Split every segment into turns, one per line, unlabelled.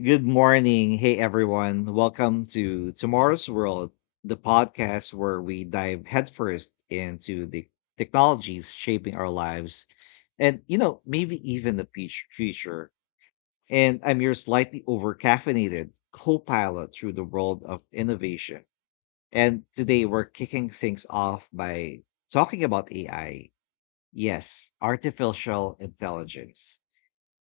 Good morning. Hey, everyone. Welcome to Tomorrow's World, the podcast where we dive headfirst into the technologies shaping our lives and maybe even the future. And I'm your slightly overcaffeinated co pilot through the world of innovation. And today we're kicking things off by talking about AI. Yes, artificial intelligence.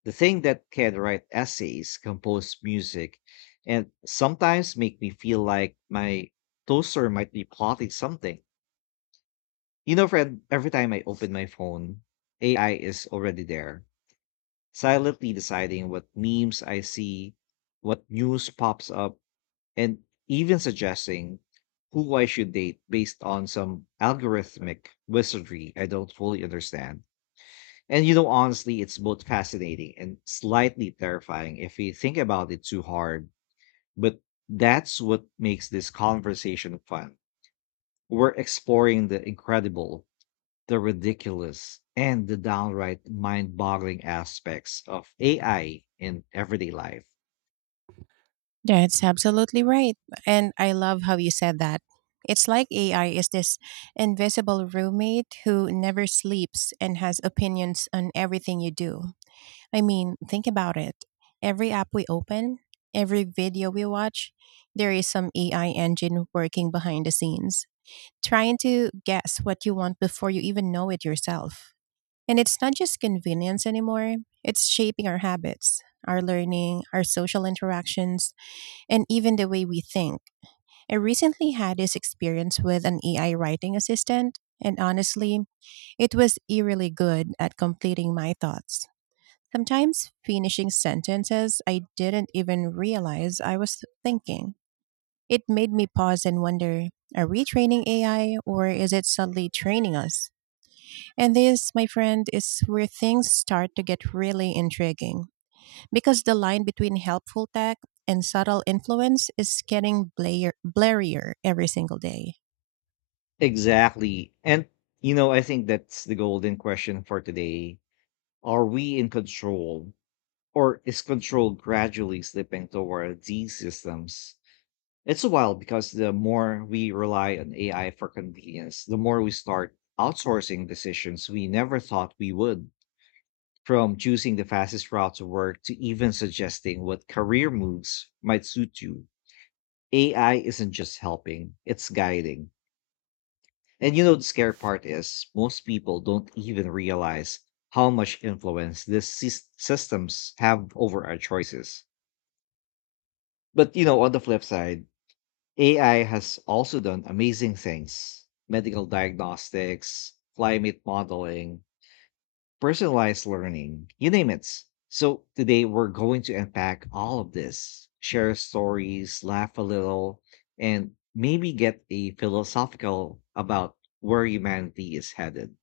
The thing that can write essays, compose music, and sometimes make me feel like my toaster might be plotting something. You know, friend, every time I open my phone, AI is already there, silently deciding what memes I see, what news pops up, and even suggesting who I should date based on some algorithmic wizardry I don't fully understand. And honestly, it's both fascinating and slightly terrifying if we think about it too hard. But that's what makes this conversation fun. We're exploring the incredible, the ridiculous, and the downright mind boggling aspects of AI in everyday life.
That's absolutely right. And I love how you said that. It's like AI is this invisible roommate who never sleeps and has opinions on everything you do. I mean, think about it. Every app we open, every video we watch, there is some AI engine working behind the scenes, trying to guess what you want before you even know it yourself. And it's not just convenience anymore, it's shaping our habits, our learning, our social interactions and even the way we think. I recently had this experience with an AI writing assistant, and honestly, it was eerily good at completing my thoughts. Sometimes finishing sentences I didn't even realize I was thinking. It made me pause and wonder: are we training AI, or is it subtly training us? And this, my friend, is where things start to get really intriguing, because the line between helpful tech and subtle influence is getting blurrier every single day.
Exactly. And I think that's the golden question for today. Are we in control, or is control gradually slipping toward these systems? It's wild because the more we rely on AI for convenience, the more we start outsourcing decisions we never thought we would. From choosing the fastest route to work to even suggesting what career moves might suit you. AI isn't just helping, it's guiding. And the scary part is most people don't even realize how much influence these systems have over our choices. But on the flip side, AI has also done amazing things medical diagnostics, climate modeling, personalized learning, you name it. So, today we're going to unpack all of this, share stories, laugh a little, and maybe get a philosophical about where humanity is headed.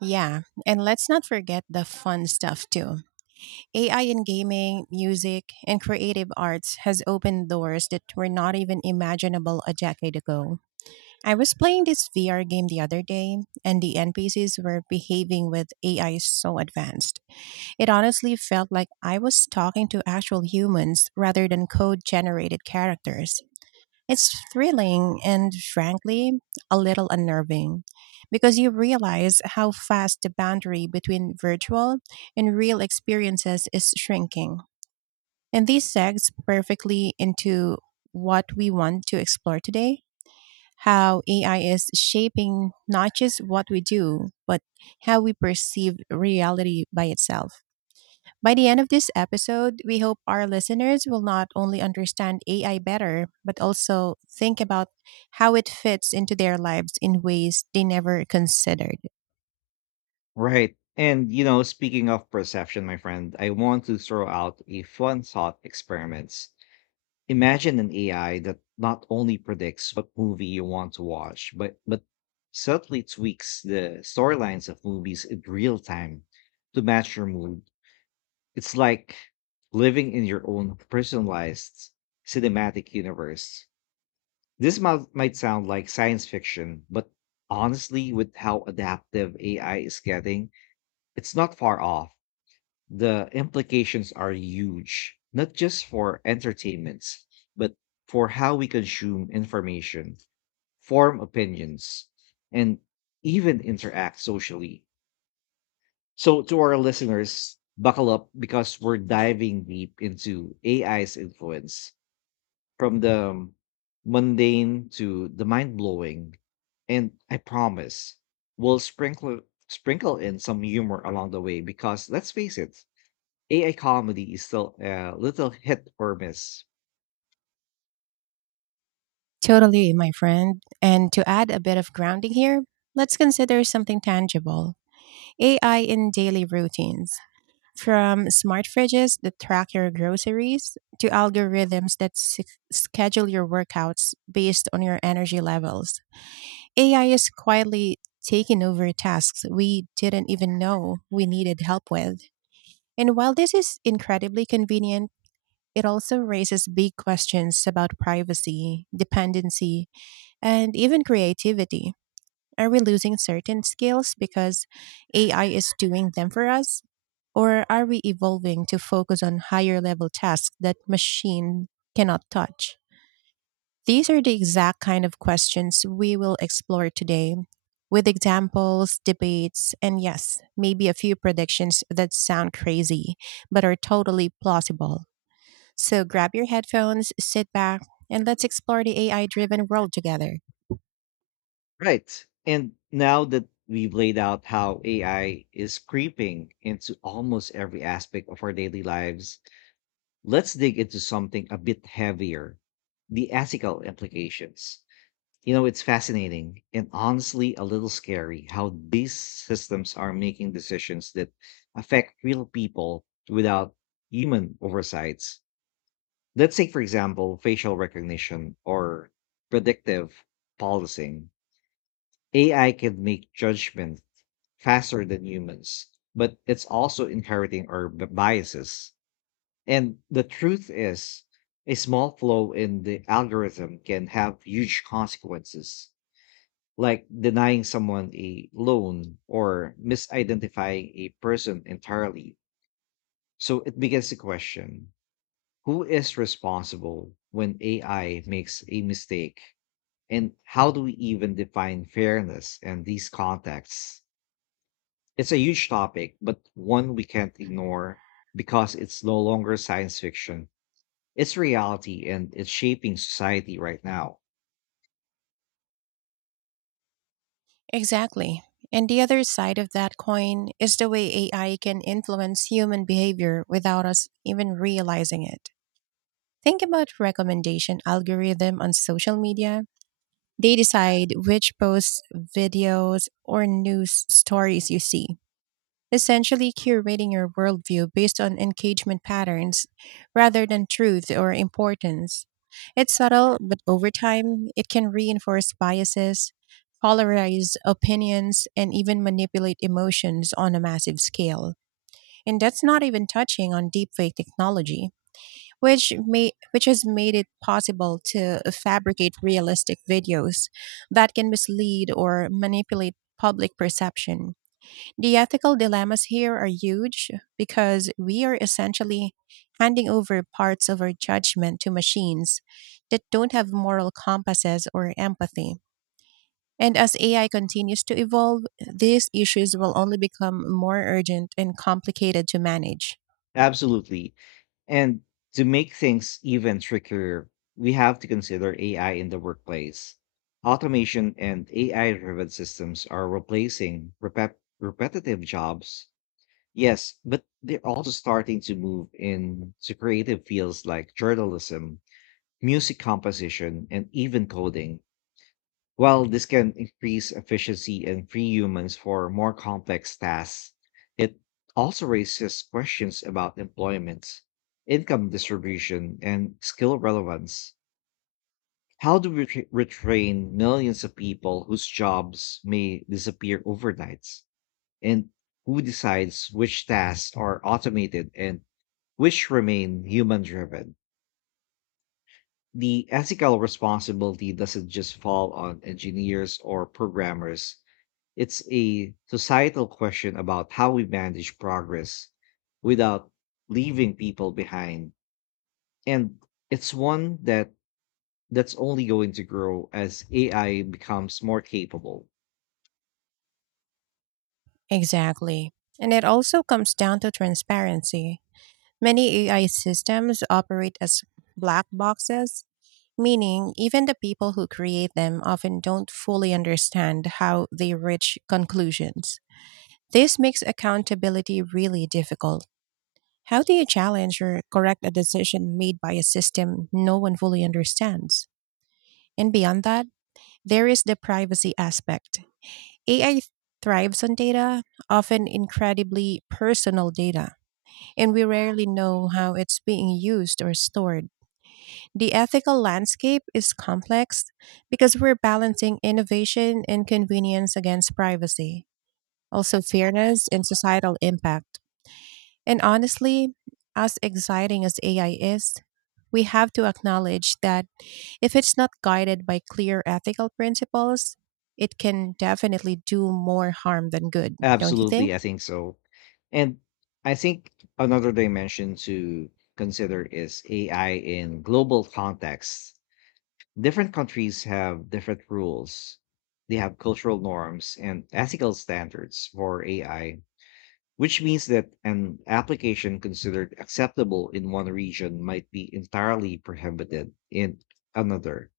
Yeah, and let's not forget the fun stuff too. AI in gaming, music, and creative arts has opened doors that were not even imaginable a decade ago. I was playing this VR game the other day, and the NPCs were behaving with AI so advanced. It honestly felt like I was talking to actual humans rather than code generated characters. It's thrilling and frankly a little unnerving because you realize how fast the boundary between virtual and real experiences is shrinking. And this segs perfectly into what we want to explore today: how AI is shaping not just what we do, but how we perceive reality by itself. By the end of this episode, we hope our listeners will not only understand AI better, but also think about how it fits into their lives in ways they never considered.
Right. And speaking of perception, my friend, I want to throw out a fun thought experiment. Imagine an AI that not only predicts what movie you want to watch, but subtly tweaks the storylines of movies in real time to match your mood. It's like living in your own personalized cinematic universe. This might sound like science fiction, but honestly, with how adaptive AI is getting, it's not far off. The implications are huge, not just for entertainments, but for how we consume information, form opinions, and even interact socially. So, to our listeners, buckle up because we're diving deep into AI's influence from the mundane to the mind blowing. And I promise we'll sprinkle in some humor along the way because let's face it, AI comedy is still a little hit or miss.
Totally, my friend. And to add a bit of grounding here, let's consider something tangible: AI in daily routines. From smart fridges that track your groceries to algorithms that schedule your workouts based on your energy levels. AI is quietly taking over tasks we didn't even know we needed help with. And while this is incredibly convenient, it also raises big questions about privacy, dependency, and even creativity. Are we losing certain skills because AI is doing them for us? Or are we evolving to focus on higher level tasks that machine cannot touch? These are the exact kind of questions we will explore today, with examples, debates, and yes, maybe a few predictions that sound crazy, but are totally plausible. So grab your headphones, sit back, and let's explore the AI driven world together.
Right. And now that we've laid out how AI is creeping into almost every aspect of our daily lives, let's dig into something a bit heavier: the ethical implications. You know, it's fascinating and honestly a little scary how these systems are making decisions that affect real people without human oversights. Let's say, for example, facial recognition or predictive policing. AI can make judgment faster than humans, but it's also inheriting our biases. And the truth is, a small flaw in the algorithm can have huge consequences, like denying someone a loan or misidentifying a person entirely. So it begins to question: who is responsible when AI makes a mistake? And how do we even define fairness in these contexts? It's a huge topic, but one we can't ignore because it's no longer science fiction. It's reality, and it's shaping society right now.
Exactly. And the other side of that coin is the way AI can influence human behavior without us even realizing it. Think about recommendation algorithm on social media. They decide which posts, videos, or news stories you see, essentially curating your worldview based on engagement patterns rather than truth or importance. It's subtle, but over time, it can reinforce biases, polarize opinions, and even manipulate emotions on a massive scale. And that's not even touching on deepfake technology, which has made it possible to fabricate realistic videos that can mislead or manipulate public perception. The ethical dilemmas here are huge because we are essentially handing over parts of our judgment to machines that don't have moral compasses or empathy. And as AI continues to evolve, these issues will only become more urgent and complicated to manage.
Absolutely. And to make things even trickier, we have to consider AI in the workplace. Automation and AI driven systems are replacing repetitive jobs. Yes, but they're also starting to move into creative fields like journalism, music composition, and even coding. While this can increase efficiency and free humans for more complex tasks, it also raises questions about employment, income distribution, and skill relevance. How do we retrain millions of people whose jobs may disappear overnight? And who decides which tasks are automated and which remain human driven? The ethical responsibility doesn't just fall on engineers or programmers. It's a societal question about how we manage progress without leaving people behind. And it's one that's only going to grow as AI becomes more capable.
Exactly. And it also comes down to transparency. Many AI systems operate as black boxes, meaning even the people who create them often don't fully understand how they reach conclusions. This makes accountability really difficult. How do you challenge or correct a decision made by a system no one fully understands? And beyond that, there is the privacy aspect. AI thrives on data, often incredibly personal data, and we rarely know how it's being used or stored. The ethical landscape is complex because we're balancing innovation and convenience against privacy, also fairness and societal impact. And honestly, as exciting as AI is, we have to acknowledge that if it's not guided by clear ethical principles, it can definitely do more harm than good, don't you think?
Absolutely, I think so. And I think another dimension to consider is AI in global contexts. Different countries have different rules. They have cultural norms and ethical standards for AI, which means that an application considered acceptable in one region might be entirely prohibited in another.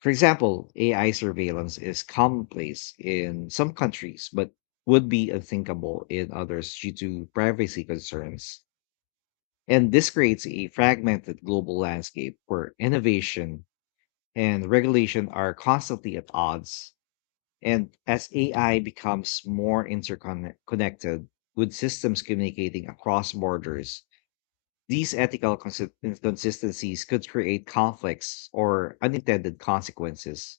For example, AI surveillance is commonplace in some countries, but would be unthinkable in others due to privacy concerns. And this creates a fragmented global landscape where innovation and regulation are constantly at odds. And as AI becomes more interconnected, with systems communicating across borders, these ethical inconsistencies could create conflicts or unintended consequences.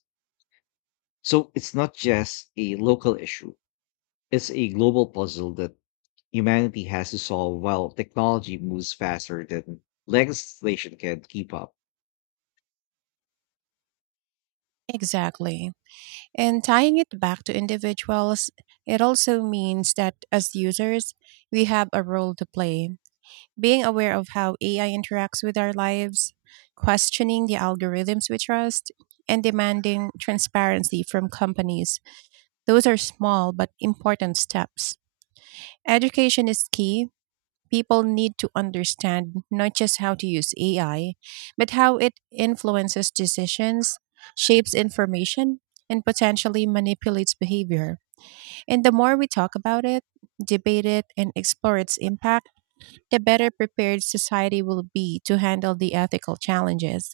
So it's not just a local issue, it's a global puzzle that humanity has to solve while technology moves faster than legislation can keep up.
Exactly. And tying it back to individuals, it also means that as users, we have a role to play. Being aware of how AI interacts with our lives, questioning the algorithms we trust, and demanding transparency from companies: those are small but important steps. Education is key. People need to understand not just how to use AI, but how it influences decisions, shapes information, and potentially manipulates behavior. And the more we talk about it, debate it, and explore its impact, the better prepared society will be to handle the ethical challenges.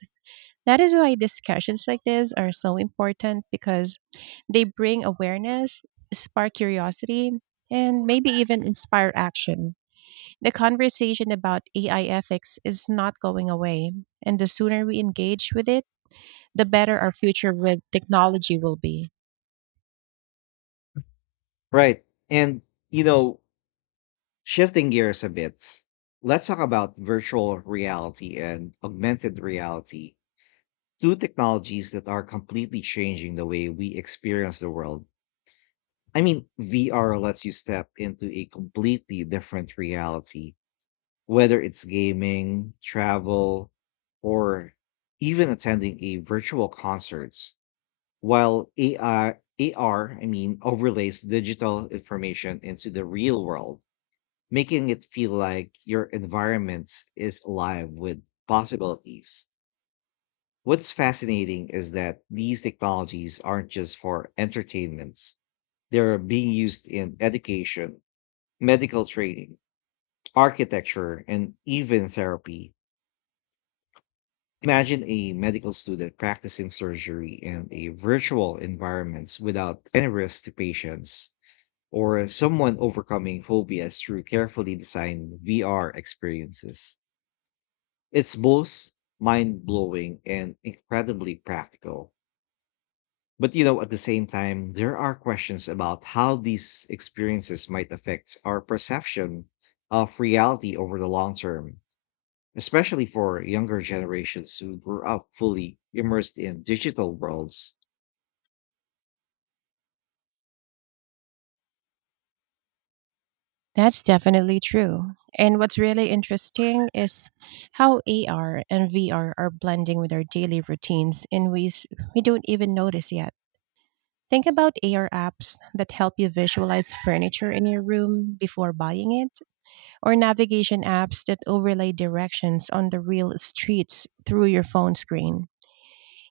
That is why discussions like this are so important, because they bring awareness, spark curiosity, and maybe even inspire action. The conversation about AI ethics is not going away, and the sooner we engage with it, the better our future with technology will be.
Right. And, you know, shifting gears a bit, let's talk about virtual reality and augmented reality, two technologies that are completely changing the way we experience the world. I mean, VR lets you step into a completely different reality, whether it's gaming, travel, or even attending a virtual concert, while AR, I mean, overlays digital information into the real world, making it feel like your environment is alive with possibilities. What's fascinating is that these technologies aren't just for entertainment. They're being used in education, medical training, architecture, and even therapy. Imagine a medical student practicing surgery in a virtual environment without any risk to patients, or someone overcoming phobias through carefully designed VR experiences. It's both mind blowing and incredibly practical. But you know, at the same time, there are questions about how these experiences might affect our perception of reality over the long term, especially for younger generations who grew up fully immersed in digital worlds.
That's definitely true. And what's really interesting is how AR and VR are blending with our daily routines in ways we don't even notice yet. Think about AR apps that help you visualize furniture in your room before buying it, or navigation apps that overlay directions on the real streets through your phone screen.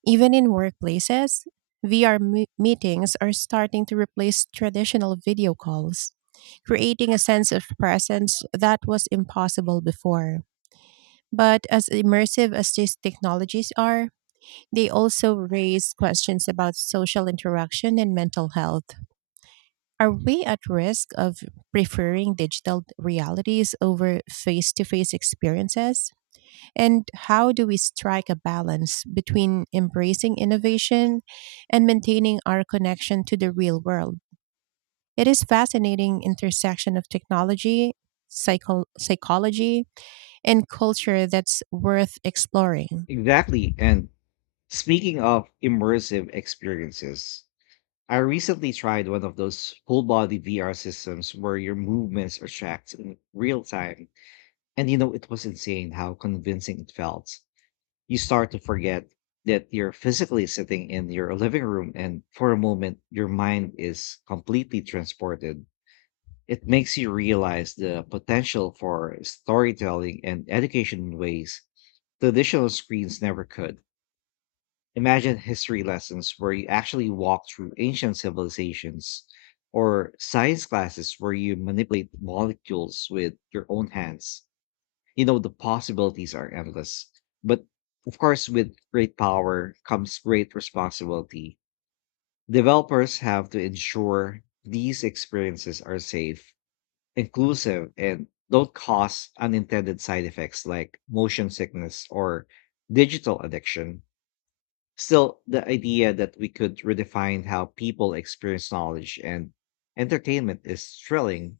Even in workplaces, VR meetings are starting to replace traditional video calls, creating a sense of presence that was impossible before. But as immersive as these technologies are, they also raise questions about social interaction and mental health. Are we at risk of preferring digital realities over face to face experiences? And how do we strike a balance between embracing innovation and maintaining our connection to the real world? It is fascinating intersection of technology, psychology, and culture that's worth exploring.
Exactly. And speaking of immersive experiences, I recently tried one of those full body VR systems where your movements are tracked in real time. And you know, it was insane how convincing it felt. You start to forget that you're physically sitting in your living room, and for a moment, your mind is completely transported. It makes you realize the potential for storytelling and education in ways traditional screens never could. Imagine history lessons where you actually walk through ancient civilizations, or science classes where you manipulate molecules with your own hands. You know, the possibilities are endless. But of course, with great power comes great responsibility. Developers have to ensure these experiences are safe, inclusive, and don't cause unintended side effects like motion sickness or digital addiction. Still, the idea that we could redefine how people experience knowledge and entertainment is thrilling.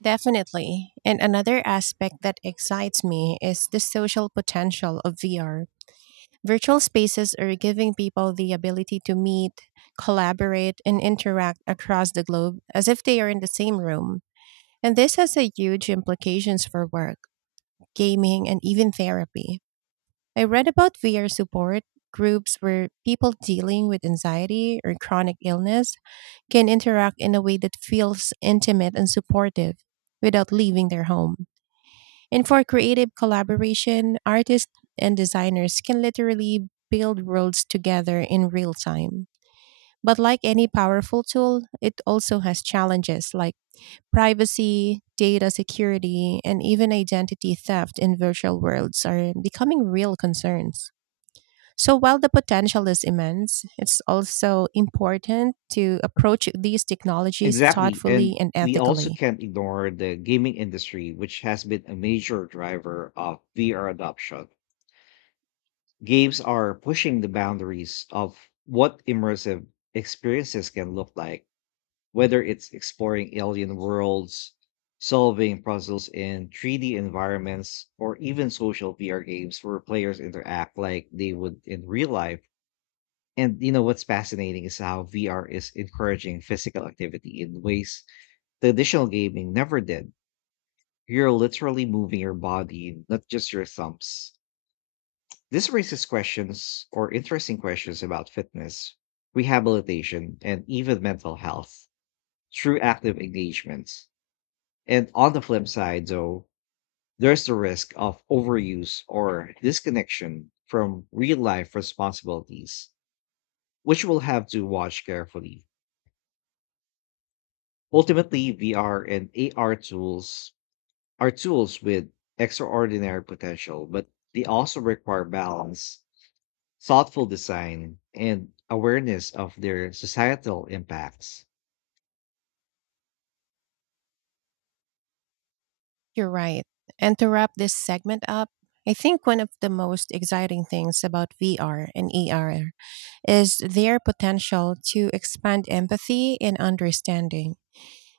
Definitely. And another aspect that excites me is the social potential of VR. Virtual spaces are giving people the ability to meet, collaborate, and interact across the globe as if they are in the same room. And this has a huge implications for work, gaming, and even therapy. I read about VR support groups where people dealing with anxiety or chronic illness can interact in a way that feels intimate and supportive without leaving their home. And for creative collaboration, artists and designers can literally build worlds together in real time. But like any powerful tool, it also has challenges. Like privacy, data security, and even identity theft in virtual worlds are becoming real concerns. So while the potential is immense, it's also important to approach these technologies
Exactly.
thoughtfully
And
and
we also
ethically.
can't ignore the gaming industry, which has been a major driver of VR adoption. Games are pushing the boundaries of what immersive experiences can look like, whether it's exploring alien worlds, solving puzzles in 3D environments, or even social VR games where players interact like they would in real life. And you know what's fascinating is how VR is encouraging physical activity in ways traditional gaming never did. You're literally moving your body, not just your thumbs. This raises questions, or interesting questions, about fitness, rehabilitation, and even mental health through active engagement. And on the flip side, though, there's the risk of overuse or disconnection from real life responsibilities, which we'll have to watch carefully. Ultimately, VR and AR tools are tools with extraordinary potential, but they also require balance, thoughtful design, and awareness of their societal impacts.
You're right. And to wrap this segment up, I think one of the most exciting things about VR and ER is their potential to expand empathy and understanding.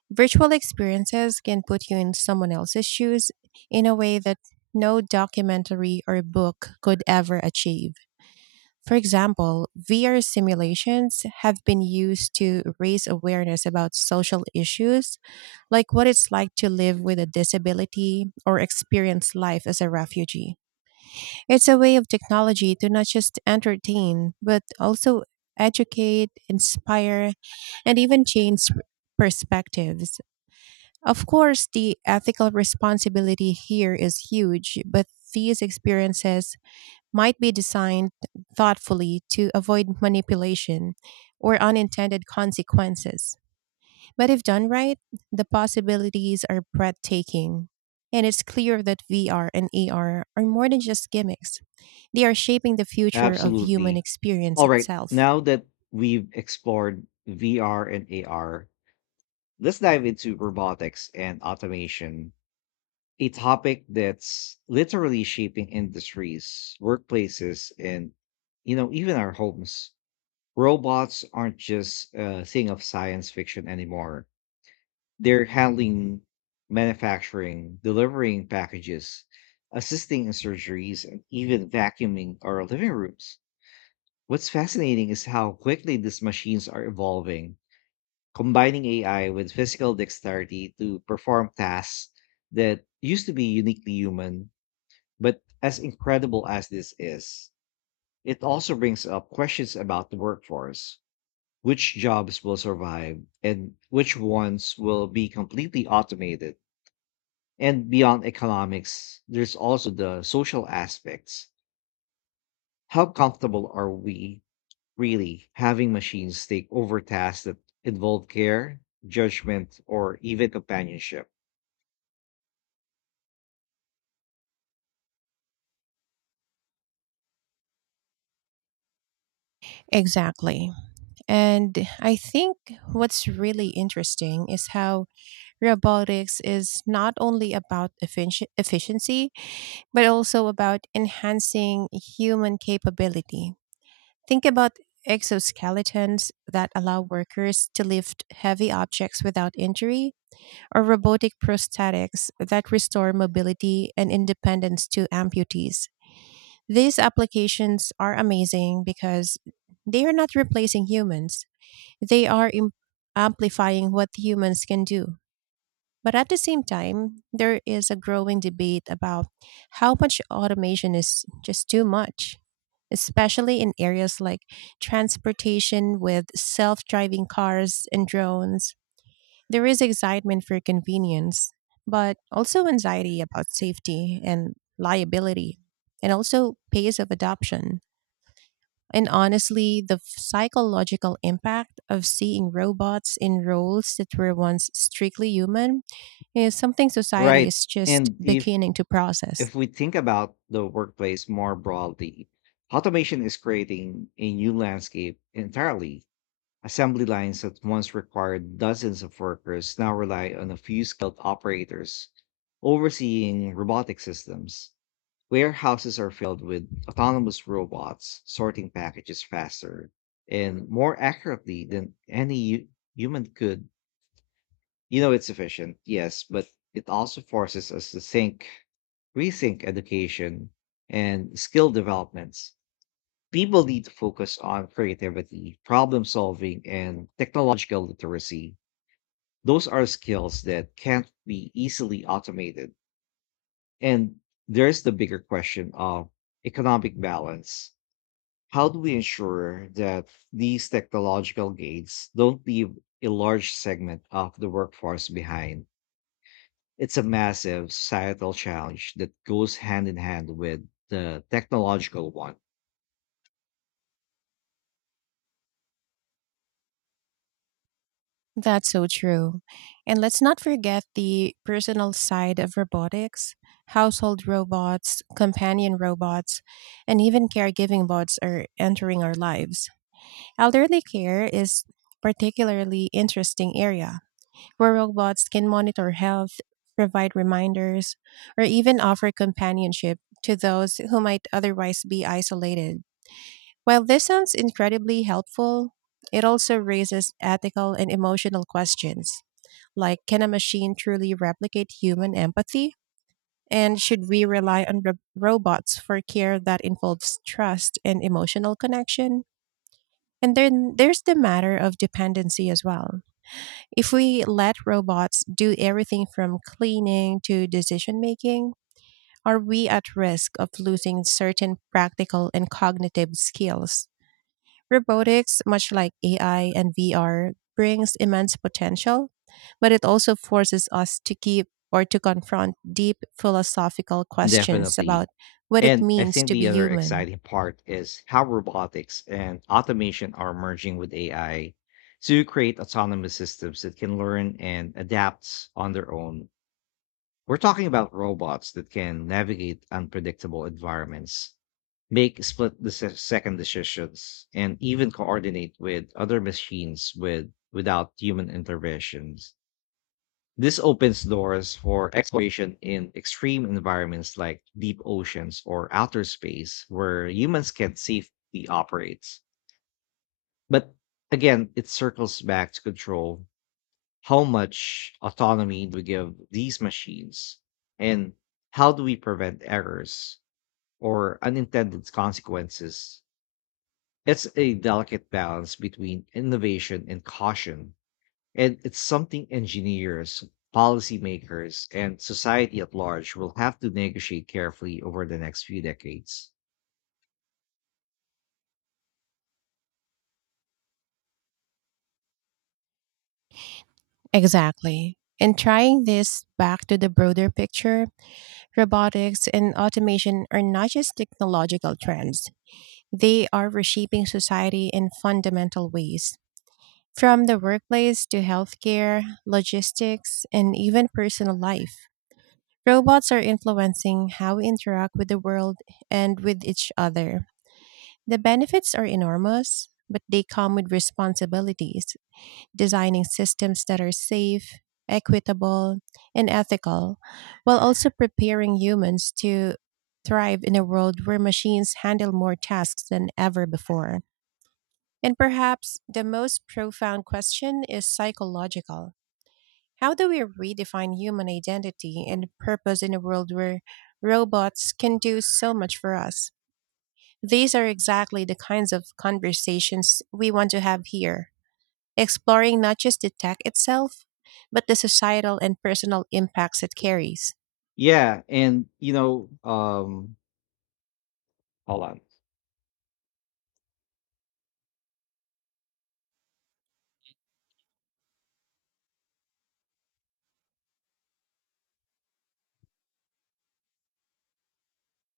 Virtual experiences can put you in someone else's shoes in a way that no documentary or book could ever achieve. For example, VR simulations have been used to raise awareness about social issues, like what it's like to live with a disability or experience life as a refugee. It's a way of technology to not just entertain, but also educate, inspire, and even change perspectives. Of course, the ethical responsibility here is huge, but these experiences might be designed thoughtfully to avoid manipulation or unintended consequences. But if done right, the possibilities are breathtaking. And it's clear that VR and AR are more than just gimmicks, they are shaping the future of human
Absolutely.
experience
All right.
itself.
Now that we've explored VR and AR, let's dive into robotics and automation, a topic that's literally shaping industries, workplaces, and even our homes. Robots aren't just a thing of science fiction anymore. They're handling manufacturing, delivering packages, assisting in surgeries, and even vacuuming our living rooms. What's fascinating is how quickly these machines are evolving, combining AI with physical dexterity to perform tasks that used to be uniquely human. But as incredible as this is, it also brings up questions about the workforce. Which jobs will survive and which ones will be completely automated? And beyond economics, there's also the social aspects. How comfortable are we really having machines take over tasks that involve care, judgment, or even companionship?
Exactly. And I think what's really interesting is how robotics is not only about efficiency, but also about enhancing human capability. Think about exoskeletons that allow workers to lift heavy objects without injury, or robotic prosthetics that restore mobility and independence to amputees. These applications are amazing because they are not replacing humans, they are amplifying what humans can do. But at the same time, there is a growing debate about how much automation is just too much, especially in areas like transportation with self driving cars and drones. There is excitement for convenience, but also anxiety about safety and liability, and also pace of adoption. And honestly, the psychological impact of seeing robots in roles that were once strictly human is something society
Right.
is just
And if
beginning to process.
if we think about the workplace more broadly, automation is creating a new landscape entirely. Assembly lines that once required dozens of workers now rely on a few skilled operators overseeing robotic systems. Warehouses are filled with autonomous robots sorting packages faster and more accurately than any human could. You know, it's efficient, yes, but it also forces us to think, rethink education and skill developments. People need to focus on creativity, problem solving, and technological literacy. Those are skills that can't be easily automated. And there's the bigger question of economic balance. How do we ensure that these technological gains don't leave a large segment of the workforce behind? It's a massive societal challenge that goes hand in hand with the technological one.
That's so true. And let's not forget the personal side of robotics. Household robots, companion robots, and even caregiving bots are entering our lives. Elderly care is particularly interesting area where robots can monitor health, provide reminders, or even offer companionship to those who might otherwise be isolated. While this sounds incredibly helpful, it also raises ethical and emotional questions, like can a machine truly replicate human empathy? And should we rely on robots for care that involves trust and emotional connection? And then there's the matter of dependency as well. If we let robots do everything from cleaning to decision making, are we at risk of losing certain practical and cognitive skills? Robotics, much like AI and VR, brings immense potential, but it also forces us to keep or to confront deep philosophical questions
Definitely.
about what it
And I
means
think
to be
the other
human.
exciting part is how robotics and automation are merging with AI to create autonomous systems that can learn and adapt on their own. We're talking about robots that can navigate unpredictable environments, make split the second decisions, and even coordinate with other machines without human intervention. This opens doors for exploration in extreme environments like deep oceans or outer space where humans can safely operate. But again, it circles back to control. How much autonomy do we give these machines? And how do we prevent errors or unintended consequences? It's a delicate balance between innovation and caution, and it's something engineers, policymakers, and society at large will have to negotiate carefully over the next few decades.
Exactly. And trying this back to the broader picture, robotics and automation are not just technological trends, they are reshaping society in fundamental ways. From the workplace to healthcare, logistics, and even personal life, robots are influencing how we interact with the world and with each other. The benefits are enormous, but they come with responsibilities: designing systems that are safe, equitable, and ethical, while also preparing humans to thrive in a world where machines handle more tasks than ever before. And perhaps the most profound question is psychological. How do we redefine human identity and purpose in a world where robots can do so much for us? These are exactly the kinds of conversations we want to have here, exploring not just the tech itself, but the societal and personal impacts it carries.
Yeah, hold on.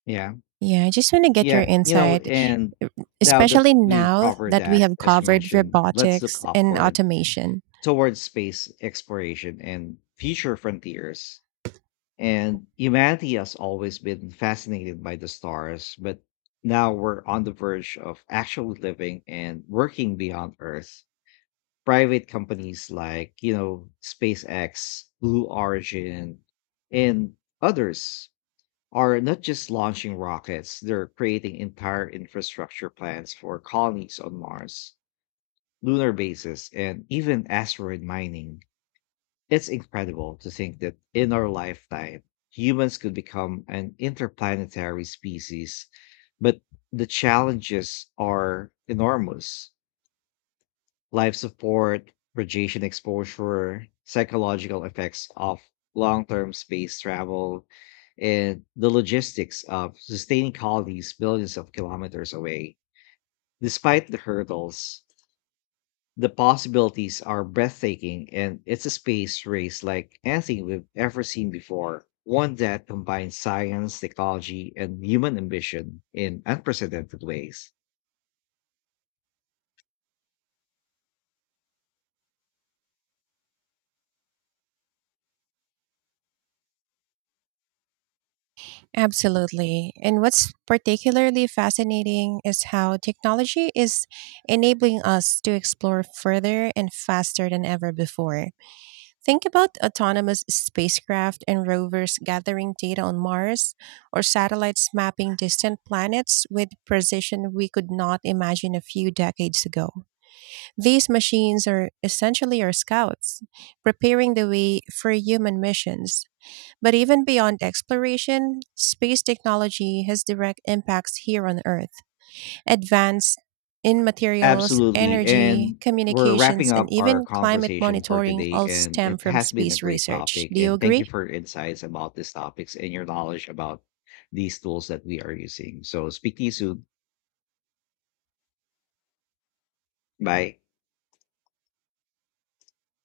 Yeah,
Yeah, I just want to get your
yeah,
insight,
and now that
especially
we've
now
covered
that we
that,
have
as you
covered
mentioned, let's look
robotics and
upward
automation.
towards space exploration and future frontiers. And humanity has always been fascinated by the stars, but now we're on the verge of actually living and working beyond Earth. Private companies like SpaceX, Blue Origin, and others are not just launching rockets, they're creating entire infrastructure plans for colonies on Mars, lunar bases, and even asteroid mining. It's incredible to think that in our lifetime, humans could become an interplanetary species, but the challenges are enormous. Life support, radiation exposure, psychological effects of long term space travel, and the logistics of sustaining colonies billions of kilometers away. Despite the hurdles, the possibilities are breathtaking, and it's a space race like anything we've ever seen before, one that combines science, technology, and human ambition in unprecedented ways.
Absolutely. And what's particularly fascinating is how technology is enabling us to explore further and faster than ever before. Think about autonomous spacecraft and rovers gathering data on Mars, or satellites mapping distant planets with precision we could not imagine a few decades ago. These machines are essentially our scouts, preparing the way for human missions. But even beyond exploration, space technology has direct impacts here on Earth. Advanced in materials,
Absolutely.
energy,
And we're wrapping
communications, and
up our
even climate
conversation for
monitoring
today,
all
and
stem
it
from
has been a
space
great
research.
topic.
Do you
And thank
agree?
you for your insights about these topics and your knowledge about these tools that we are using. So, speak to you soon. Bye.